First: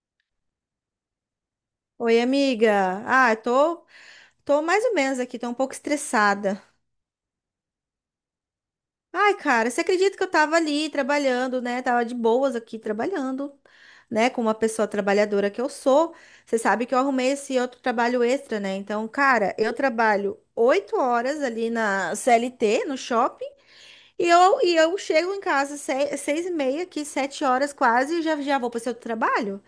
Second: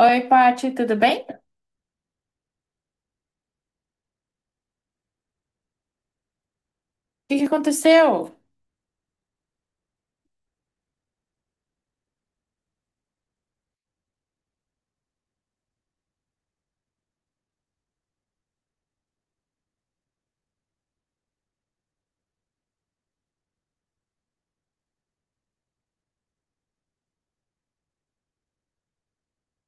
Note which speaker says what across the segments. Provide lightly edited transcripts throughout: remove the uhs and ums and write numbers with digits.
Speaker 1: Oi, Paty, tudo bem? O
Speaker 2: Oi, amiga. Ah, eu tô mais ou menos aqui, tô um pouco estressada.
Speaker 1: que que aconteceu?
Speaker 2: Ai, cara, você acredita que eu tava ali trabalhando, né? Tava de boas aqui trabalhando, né? Com uma pessoa trabalhadora que eu sou. Você sabe que eu arrumei esse outro trabalho extra, né? Então, cara, eu trabalho 8 horas ali na CLT, no shopping, e eu chego em casa 6h30, aqui, 7 horas quase, e já, já vou para o outro trabalho.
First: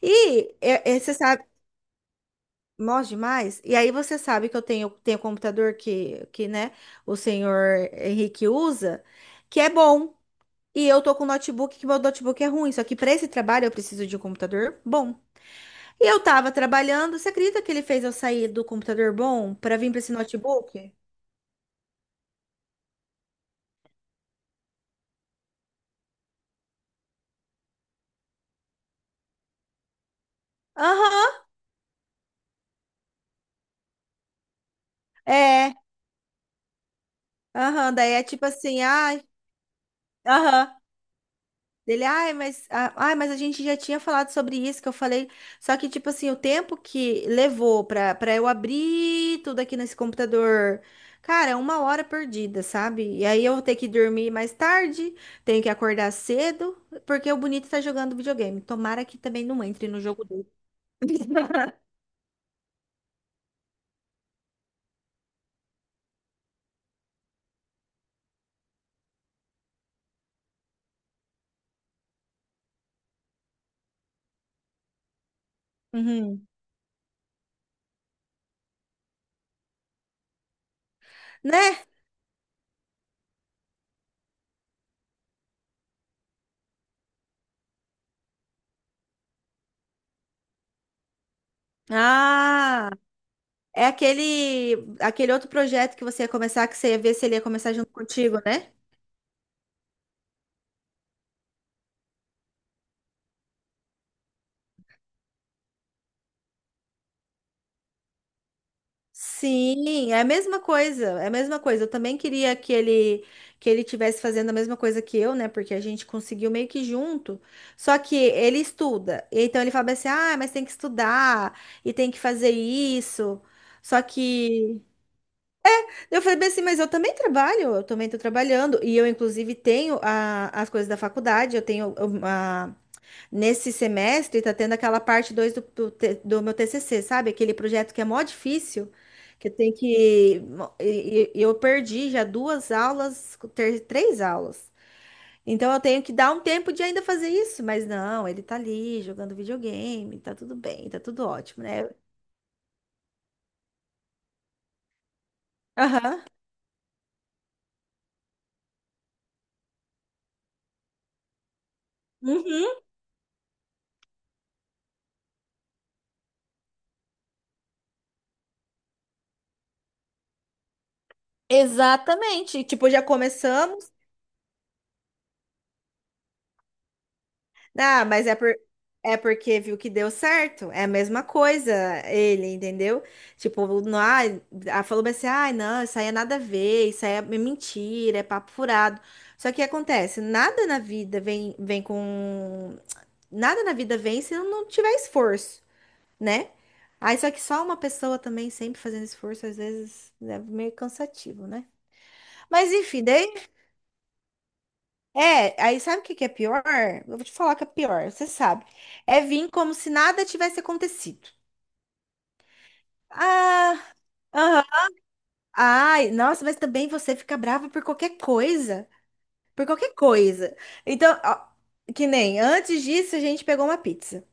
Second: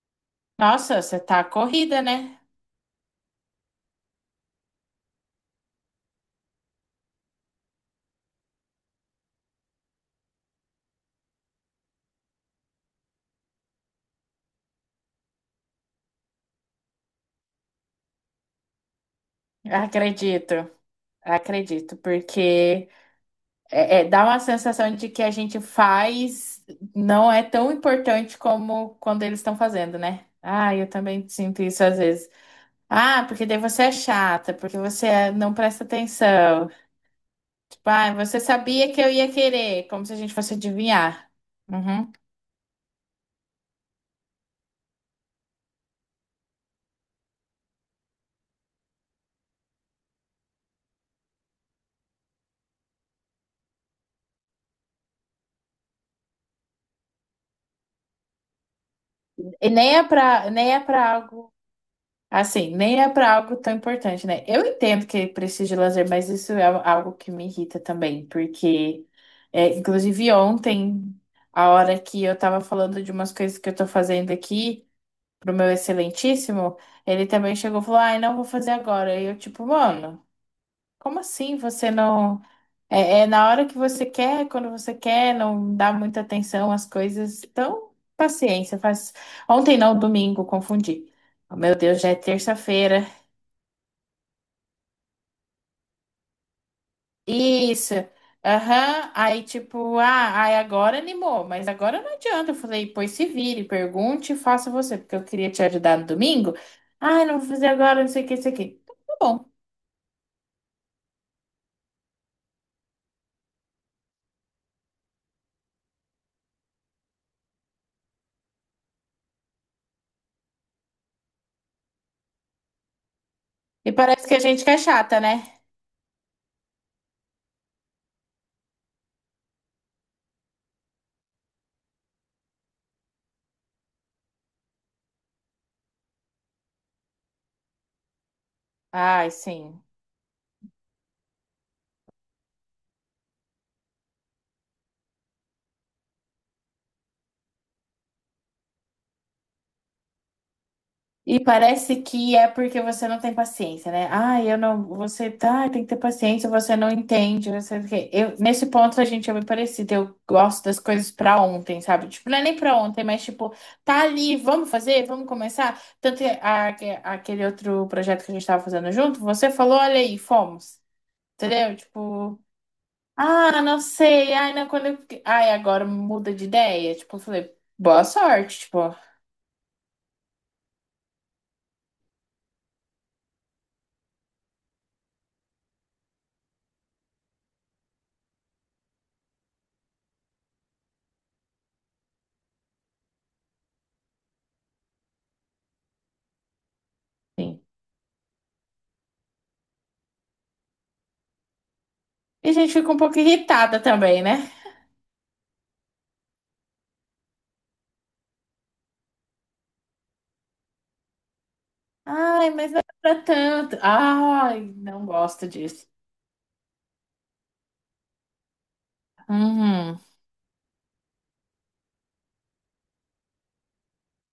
Speaker 2: E
Speaker 1: Nossa,
Speaker 2: você
Speaker 1: você tá corrida, né?
Speaker 2: Mós demais. E aí você sabe que eu tenho computador que, né, o senhor Henrique usa, que é bom. E eu tô com notebook, que meu notebook é ruim. Só que para esse trabalho eu preciso de um computador bom. E eu tava trabalhando, você acredita que ele fez eu sair do computador bom para vir para esse
Speaker 1: Acredito,
Speaker 2: notebook?
Speaker 1: acredito, porque dá uma sensação de que a gente faz não é tão importante como quando eles estão fazendo, né? Ah, eu também
Speaker 2: Aham,
Speaker 1: sinto isso às vezes. Ah, porque daí você é chata, porque você é- não
Speaker 2: é.
Speaker 1: presta atenção. Tipo,
Speaker 2: Aham, daí
Speaker 1: ah,
Speaker 2: é
Speaker 1: você
Speaker 2: tipo assim,
Speaker 1: sabia que eu
Speaker 2: ai.
Speaker 1: ia querer, como se a gente fosse
Speaker 2: Aham.
Speaker 1: adivinhar.
Speaker 2: Dele,
Speaker 1: Uhum.
Speaker 2: ai, mas, ah, ai, mas a gente já tinha falado sobre isso que eu falei. Só que, tipo assim, o tempo que levou pra eu abrir tudo aqui nesse computador, cara, é uma hora perdida, sabe? E aí eu vou ter que dormir mais tarde, tenho que acordar cedo, porque o bonito tá jogando videogame. Tomara que também não
Speaker 1: E
Speaker 2: entre no jogo dele.
Speaker 1: nem é pra algo. Assim, nem é para algo tão importante, né? Eu entendo que precisa de lazer, mas isso é algo que me irrita também, porque, é, inclusive, ontem, a hora que eu tava falando de umas coisas que eu tô fazendo aqui pro meu
Speaker 2: Uhum.
Speaker 1: excelentíssimo, ele também chegou e falou: ai, não vou fazer agora. E eu, tipo, mano, como assim
Speaker 2: Né?
Speaker 1: você não. É na hora que você quer, quando você quer, não dá muita atenção às coisas. Então, paciência, faz. Ontem não, domingo, confundi. Meu Deus, já é
Speaker 2: Ah,
Speaker 1: terça-feira.
Speaker 2: é aquele outro projeto que você ia começar, que você ia ver se ele ia começar junto
Speaker 1: Isso.
Speaker 2: contigo, né?
Speaker 1: Aham. Aí, tipo, ah, aí agora animou, mas agora não adianta. Eu falei, pois se vire, pergunte e faça você, porque eu queria te ajudar no domingo. Ah, não vou fazer agora, não sei o que, isso aqui. Tá bom.
Speaker 2: Sim, é a mesma coisa, é a mesma coisa. Eu também queria que ele tivesse fazendo a mesma coisa que eu, né? Porque a gente conseguiu meio que junto. Só que ele estuda, e então ele fala assim: "Ah, mas tem que estudar e tem que fazer isso".
Speaker 1: E
Speaker 2: Só
Speaker 1: parece que a gente que é
Speaker 2: que
Speaker 1: chata, né?
Speaker 2: eu falei bem assim, mas eu também trabalho, eu também estou trabalhando e eu inclusive tenho as coisas da faculdade, eu tenho. Nesse semestre, tá tendo aquela parte 2 do, do meu TCC, sabe? Aquele projeto que é mó difícil,
Speaker 1: Ai,
Speaker 2: que tem
Speaker 1: sim.
Speaker 2: que. Eu perdi já duas aulas, três aulas. Então eu tenho que dar um tempo de ainda fazer isso, mas não, ele tá ali jogando videogame, tá tudo bem, tá tudo
Speaker 1: E
Speaker 2: ótimo, né?
Speaker 1: parece que é porque você não tem paciência, né? Ah, eu não. Você tá, tem que ter
Speaker 2: Aham.
Speaker 1: paciência, você não entende, você. Não sei o quê. Eu, nesse ponto a gente é bem parecido. Eu gosto das coisas pra ontem, sabe? Tipo, não é nem
Speaker 2: Uhum.
Speaker 1: pra ontem, mas tipo, tá ali, vamos fazer, vamos começar. Tanto que a- aquele outro projeto que a gente tava fazendo junto, você falou, olha aí, fomos. Entendeu? Tipo,
Speaker 2: Exatamente. Tipo, já
Speaker 1: ah, não
Speaker 2: começamos.
Speaker 1: sei, ai, não, quando eu. Ai, agora muda de ideia. Tipo, eu falei, boa
Speaker 2: Ah, mas
Speaker 1: sorte, tipo,
Speaker 2: é porque viu que deu certo. É a mesma coisa, ele, entendeu? Tipo, não, ai, ah, falou bem assim, ai, não, isso aí é nada a ver, isso aí é mentira, é papo furado. Só que acontece, nada na vida vem, vem com. Nada na vida vem se não tiver esforço, né? Aí só que
Speaker 1: sim.
Speaker 2: só uma pessoa também sempre fazendo esforço, às vezes é meio cansativo, né?
Speaker 1: E a gente
Speaker 2: Mas
Speaker 1: fica um
Speaker 2: enfim,
Speaker 1: pouco
Speaker 2: daí.
Speaker 1: irritada também, né?
Speaker 2: É, aí sabe o que que é pior? Eu vou te falar que é pior, você sabe. É vir como se nada tivesse acontecido.
Speaker 1: Ai, mas não é pra tanto.
Speaker 2: Ah,
Speaker 1: Ai,
Speaker 2: aham.
Speaker 1: não gosto disso.
Speaker 2: Ai, nossa, mas também você fica brava por qualquer coisa. Por qualquer
Speaker 1: Hum.
Speaker 2: coisa. Então, ó, que nem antes disso a gente pegou uma pizza.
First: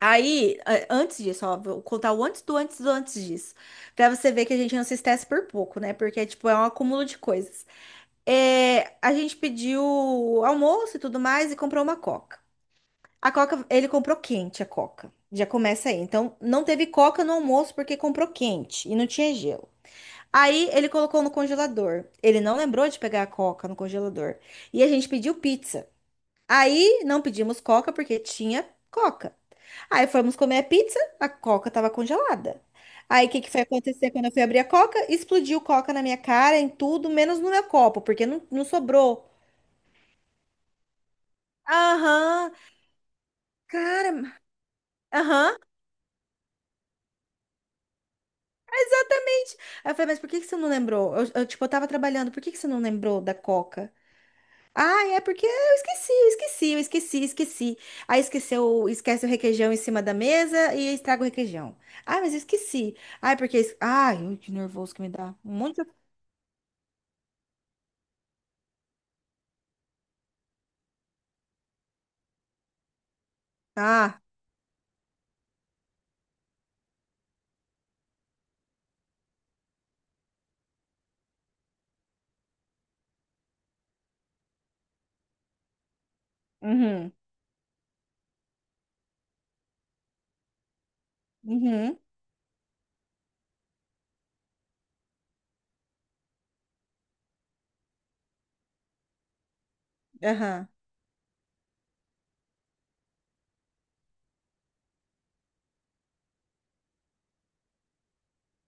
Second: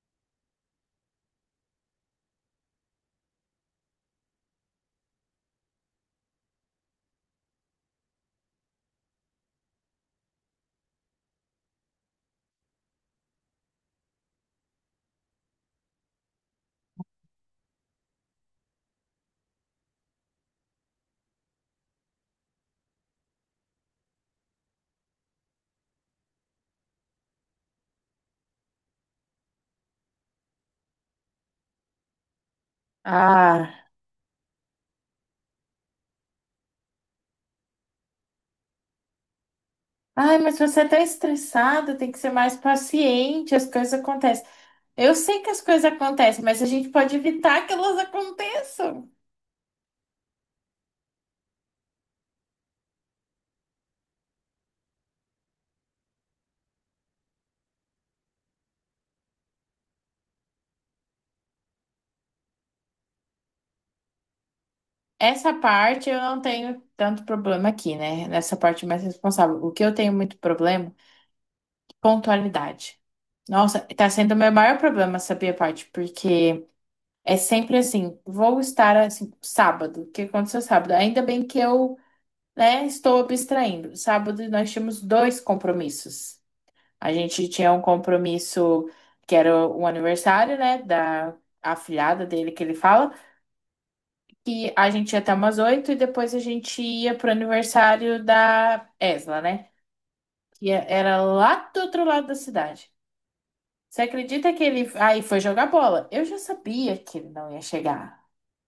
Speaker 2: Aí, antes disso, ó, vou contar o antes do antes do antes disso. Pra você ver que a gente não se estressa por pouco, né? Porque, tipo, é um acúmulo de coisas. É, a gente pediu almoço e tudo mais e comprou uma coca. A Coca, ele comprou quente a Coca. Já começa aí. Então, não teve Coca no almoço porque comprou quente e não tinha gelo. Aí ele colocou no congelador. Ele não lembrou de pegar a Coca no congelador. E a gente pediu pizza. Aí não pedimos Coca porque tinha Coca. Aí fomos comer a pizza, a Coca estava congelada. Aí o que que foi
Speaker 1: Ah.
Speaker 2: acontecer quando eu fui abrir a Coca? Explodiu Coca na minha cara, em tudo, menos no meu copo, porque não sobrou.
Speaker 1: Ai, mas você tá estressado, tem que ser
Speaker 2: Aham,
Speaker 1: mais paciente, as coisas
Speaker 2: cara,
Speaker 1: acontecem. Eu sei que
Speaker 2: aham.
Speaker 1: as coisas acontecem, mas a gente pode evitar que elas aconteçam.
Speaker 2: Exatamente. Aí eu falei, mas por que que você não lembrou? Eu, tipo, eu tava trabalhando, por que que você não lembrou da Coca? Ah, é porque eu esqueci, eu esqueci, eu esqueci, esqueci. Aí esqueceu, esquece o requeijão em cima da mesa e estraga o requeijão. Ah, mas eu esqueci. Ah, é porque ai, ui, que nervoso que me dá. Um
Speaker 1: Essa
Speaker 2: monte de.
Speaker 1: parte eu não tenho tanto problema aqui, né? Nessa parte mais responsável. O que eu tenho muito problema, é pontualidade. Nossa, tá
Speaker 2: Ah,
Speaker 1: sendo o meu maior problema, sabia, parte? Porque é sempre assim, vou estar assim, sábado. O que aconteceu sábado? Ainda bem que eu, né, estou abstraindo. Sábado nós tínhamos dois compromissos. A
Speaker 2: uhum,
Speaker 1: gente tinha um compromisso que era o aniversário, né, da
Speaker 2: uhum,
Speaker 1: afilhada dele que ele fala, que a gente ia até umas oito e depois a gente ia pro aniversário da Esla, né?
Speaker 2: aham.
Speaker 1: Que era lá do outro lado da cidade. Você acredita que ele aí foi jogar bola? Eu já sabia que ele não ia chegar.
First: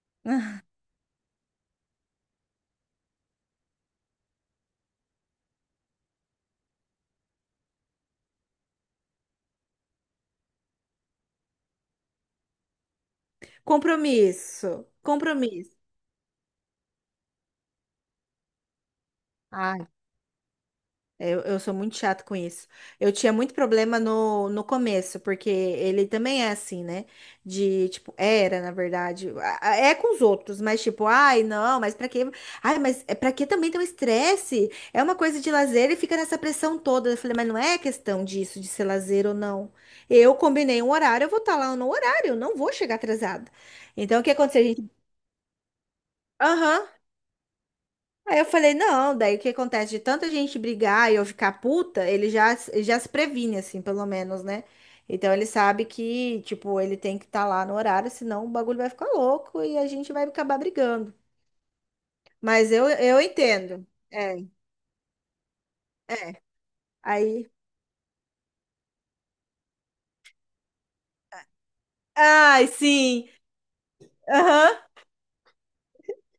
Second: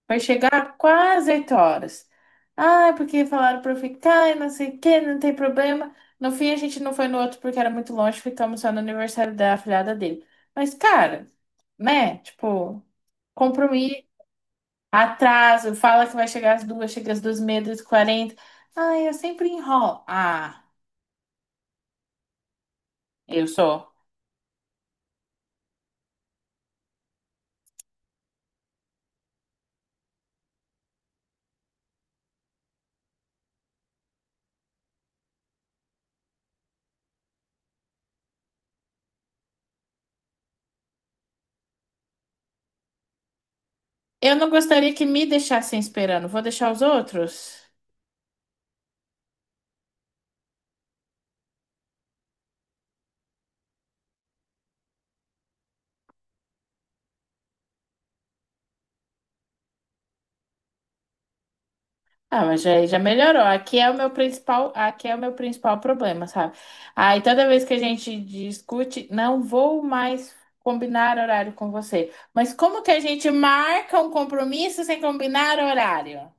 Speaker 1: Vai chegar quase oito horas. Ah, porque falaram pra eu ficar e não sei o que, não tem problema. No fim, a gente não foi no outro porque era muito longe, ficamos só no aniversário da afilhada dele. Mas, cara, né? Tipo, compromisso,
Speaker 2: Compromisso,
Speaker 1: atraso,
Speaker 2: compromisso.
Speaker 1: fala que vai chegar às duas, chega às duas e meia, duas e quarenta. Ai, eu sempre
Speaker 2: Ah,
Speaker 1: enrolo. Ah,
Speaker 2: é, eu sou muito chato com isso. Eu tinha
Speaker 1: eu
Speaker 2: muito
Speaker 1: sou.
Speaker 2: problema no começo, porque ele também é assim, né? De, tipo, era, na verdade. É com os outros, mas tipo, ai, não, mas pra quê? Ai, mas é pra que também ter um estresse? É uma coisa de lazer e fica nessa pressão toda. Eu falei, mas não é questão disso, de ser lazer ou não. Eu combinei um horário, eu vou estar lá no horário, eu não vou chegar atrasada. Então, o que
Speaker 1: Eu não
Speaker 2: aconteceu? A gente.
Speaker 1: gostaria que me deixassem esperando. Vou deixar os
Speaker 2: Aham.
Speaker 1: outros?
Speaker 2: Aí eu falei, não, daí o que acontece? De tanta gente brigar e eu ficar puta, ele já se previne, assim, pelo menos, né? Então ele sabe que, tipo, ele tem que estar lá no horário, senão o bagulho vai ficar louco e a gente vai acabar brigando.
Speaker 1: Ah, mas
Speaker 2: Mas
Speaker 1: já,
Speaker 2: eu,
Speaker 1: já
Speaker 2: eu
Speaker 1: melhorou.
Speaker 2: entendo. É,
Speaker 1: Aqui é o meu principal problema,
Speaker 2: é.
Speaker 1: sabe? Aí toda
Speaker 2: Aí.
Speaker 1: vez que a gente discute, não vou mais combinar horário com você. Mas
Speaker 2: Ai,
Speaker 1: como que a
Speaker 2: sim!
Speaker 1: gente marca um
Speaker 2: Aham.
Speaker 1: compromisso sem combinar horário?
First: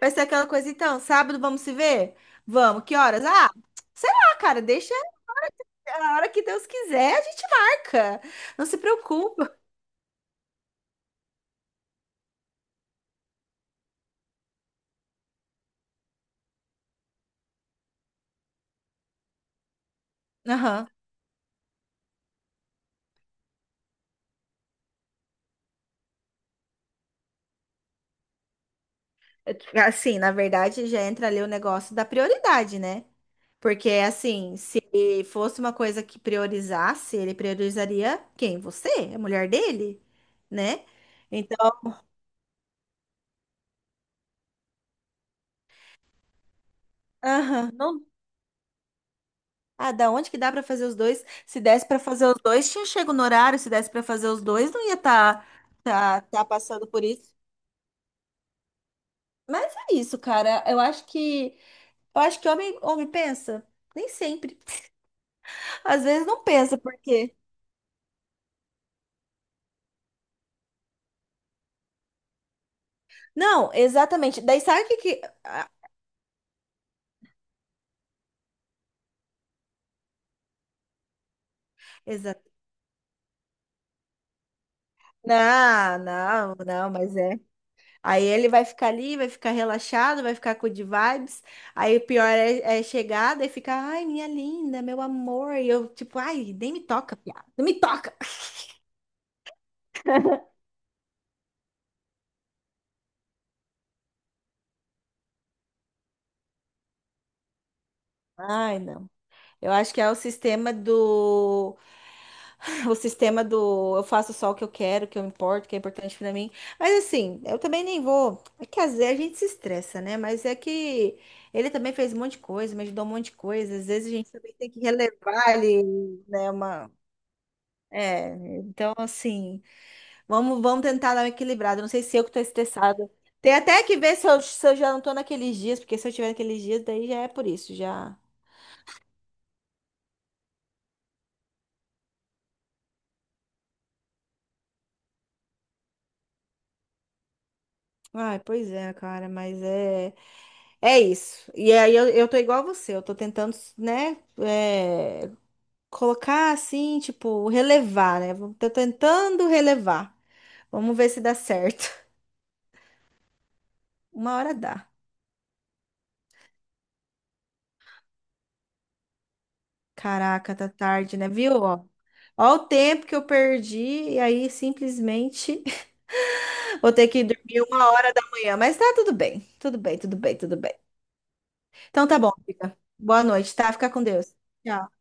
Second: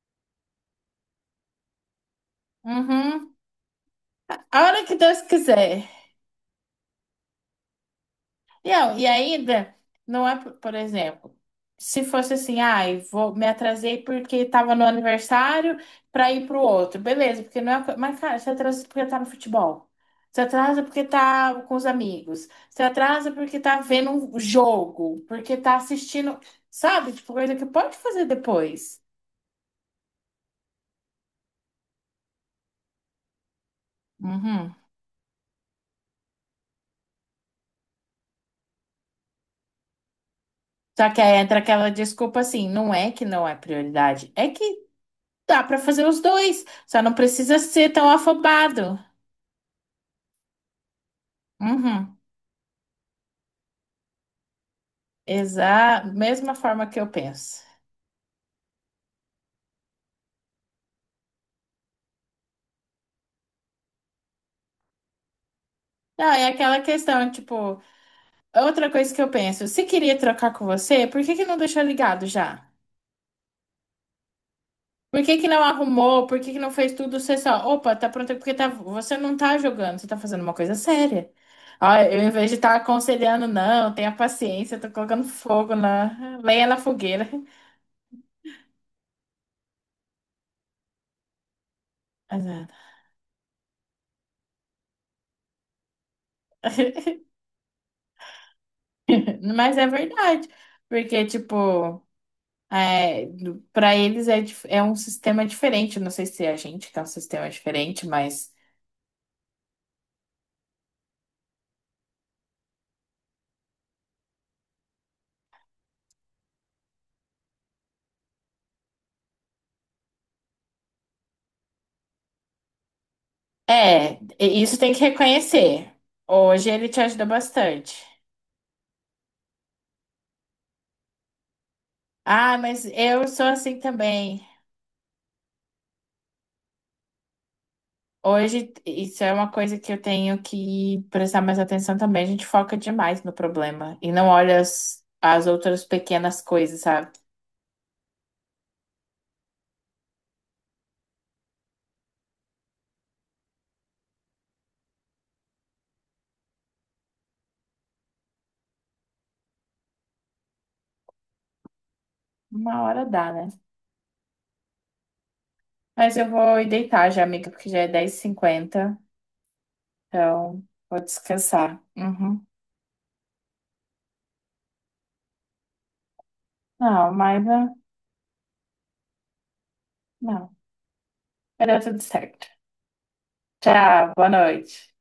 Speaker 2: Vai ser aquela coisa, então, sábado vamos se ver? Vamos, que horas?
Speaker 1: Uhum.
Speaker 2: Ah, sei lá,
Speaker 1: A
Speaker 2: cara,
Speaker 1: hora
Speaker 2: deixa
Speaker 1: que Deus quiser.
Speaker 2: a hora que Deus quiser, a gente marca. Não
Speaker 1: E
Speaker 2: se
Speaker 1: eu e
Speaker 2: preocupa.
Speaker 1: ainda, não é, por exemplo, se fosse assim, ai, vou, me atrasei porque tava no aniversário pra ir pro outro. Beleza, porque não é. Mas, cara, você atrasa porque tá no futebol. Você atrasa
Speaker 2: Aham.
Speaker 1: porque tá com os amigos. Você atrasa porque tá vendo um jogo. Porque tá assistindo. Sabe? Tipo, coisa que pode fazer depois.
Speaker 2: Assim, na verdade, já entra ali o negócio da prioridade, né? Porque, assim,
Speaker 1: Uhum.
Speaker 2: se fosse uma coisa que priorizasse, ele priorizaria quem? Você? A mulher dele, né?
Speaker 1: Só que aí entra
Speaker 2: Então,
Speaker 1: aquela desculpa assim, não é que não é prioridade, é que dá pra fazer os dois, só não precisa
Speaker 2: aham,
Speaker 1: ser
Speaker 2: não.
Speaker 1: tão afobado.
Speaker 2: Ah, da onde que dá pra fazer os dois? Se desse pra
Speaker 1: Uhum.
Speaker 2: fazer os dois, tinha chego no horário. Se desse pra fazer os dois, não ia tá, tá, tá
Speaker 1: Mesma forma
Speaker 2: passando
Speaker 1: que
Speaker 2: por
Speaker 1: eu
Speaker 2: isso.
Speaker 1: penso.
Speaker 2: Mas é isso, cara. Eu acho que homem, homem pensa. Nem sempre. Às
Speaker 1: Não,
Speaker 2: vezes não
Speaker 1: é
Speaker 2: pensa,
Speaker 1: aquela questão,
Speaker 2: porque.
Speaker 1: tipo, outra coisa que eu penso, se queria trocar com você, por que que não deixou ligado já?
Speaker 2: Não, exatamente. Daí sabe o que que.
Speaker 1: Por que que não
Speaker 2: Ah,
Speaker 1: arrumou? Por que que não fez tudo? Você só, opa, tá pronto, é porque tá, você não tá jogando, você tá fazendo uma coisa séria. Ó, eu, em
Speaker 2: exa-
Speaker 1: vez de estar aconselhando, não, tenha paciência, tô colocando fogo
Speaker 2: não,
Speaker 1: na
Speaker 2: não,
Speaker 1: lenha na
Speaker 2: não, mas
Speaker 1: fogueira.
Speaker 2: é. Aí ele vai ficar ali, vai ficar relaxado, vai ficar com de vibes. Aí o pior
Speaker 1: Exato.
Speaker 2: é chegar, daí fica, ai, minha linda, meu amor. E eu, tipo, ai, nem me toca, piada, não me toca.
Speaker 1: Mas é verdade, porque, tipo. É, para eles é um sistema diferente. Não sei se é a gente que é um sistema diferente, mas
Speaker 2: Ai, não. Eu acho que é o sistema do. O sistema do eu faço só o que eu quero, o que eu importo, o que é importante pra mim. Mas assim, eu também nem vou. É que às vezes a gente se estressa, né? Mas é que ele também fez um monte de coisa, me ajudou um monte de coisa. Às vezes a
Speaker 1: é,
Speaker 2: gente também tem
Speaker 1: isso
Speaker 2: que
Speaker 1: tem que
Speaker 2: relevar ali,
Speaker 1: reconhecer.
Speaker 2: né?
Speaker 1: Hoje ele
Speaker 2: Uma.
Speaker 1: te ajuda bastante.
Speaker 2: É, então assim, vamos tentar dar uma equilibrada. Não sei se eu que tô
Speaker 1: Ah, mas
Speaker 2: estressada.
Speaker 1: eu sou
Speaker 2: Tem
Speaker 1: assim
Speaker 2: até que ver se eu,
Speaker 1: também.
Speaker 2: se eu já não tô naqueles dias, porque se eu tiver naqueles dias, daí já é por isso, já.
Speaker 1: Hoje, isso é uma coisa que eu tenho que prestar mais atenção também. A gente foca demais no problema e não olha as outras pequenas coisas, sabe?
Speaker 2: Ai, pois é, cara, mas é. É isso. E aí eu tô igual a você, eu tô tentando, né, é, colocar assim, tipo, relevar, né? Tô tentando relevar. Vamos ver se dá certo.
Speaker 1: Uma hora dá, né?
Speaker 2: Uma hora dá.
Speaker 1: Mas eu vou ir deitar já, amiga, porque já é dez h 50.
Speaker 2: Caraca,
Speaker 1: Então,
Speaker 2: tá
Speaker 1: vou
Speaker 2: tarde, né? Viu?
Speaker 1: descansar.
Speaker 2: Ó,
Speaker 1: Uhum.
Speaker 2: ó o tempo que eu perdi e aí simplesmente vou ter
Speaker 1: Não,
Speaker 2: que
Speaker 1: mas
Speaker 2: dormir
Speaker 1: ah,
Speaker 2: 1 hora da manhã. Mas tá tudo bem, tudo bem, tudo bem,
Speaker 1: não.
Speaker 2: tudo bem.
Speaker 1: Vai dar tudo
Speaker 2: Então tá bom,
Speaker 1: certo.
Speaker 2: fica. Boa noite, tá? Fica com
Speaker 1: Tchau, boa
Speaker 2: Deus.
Speaker 1: noite.
Speaker 2: Tchau.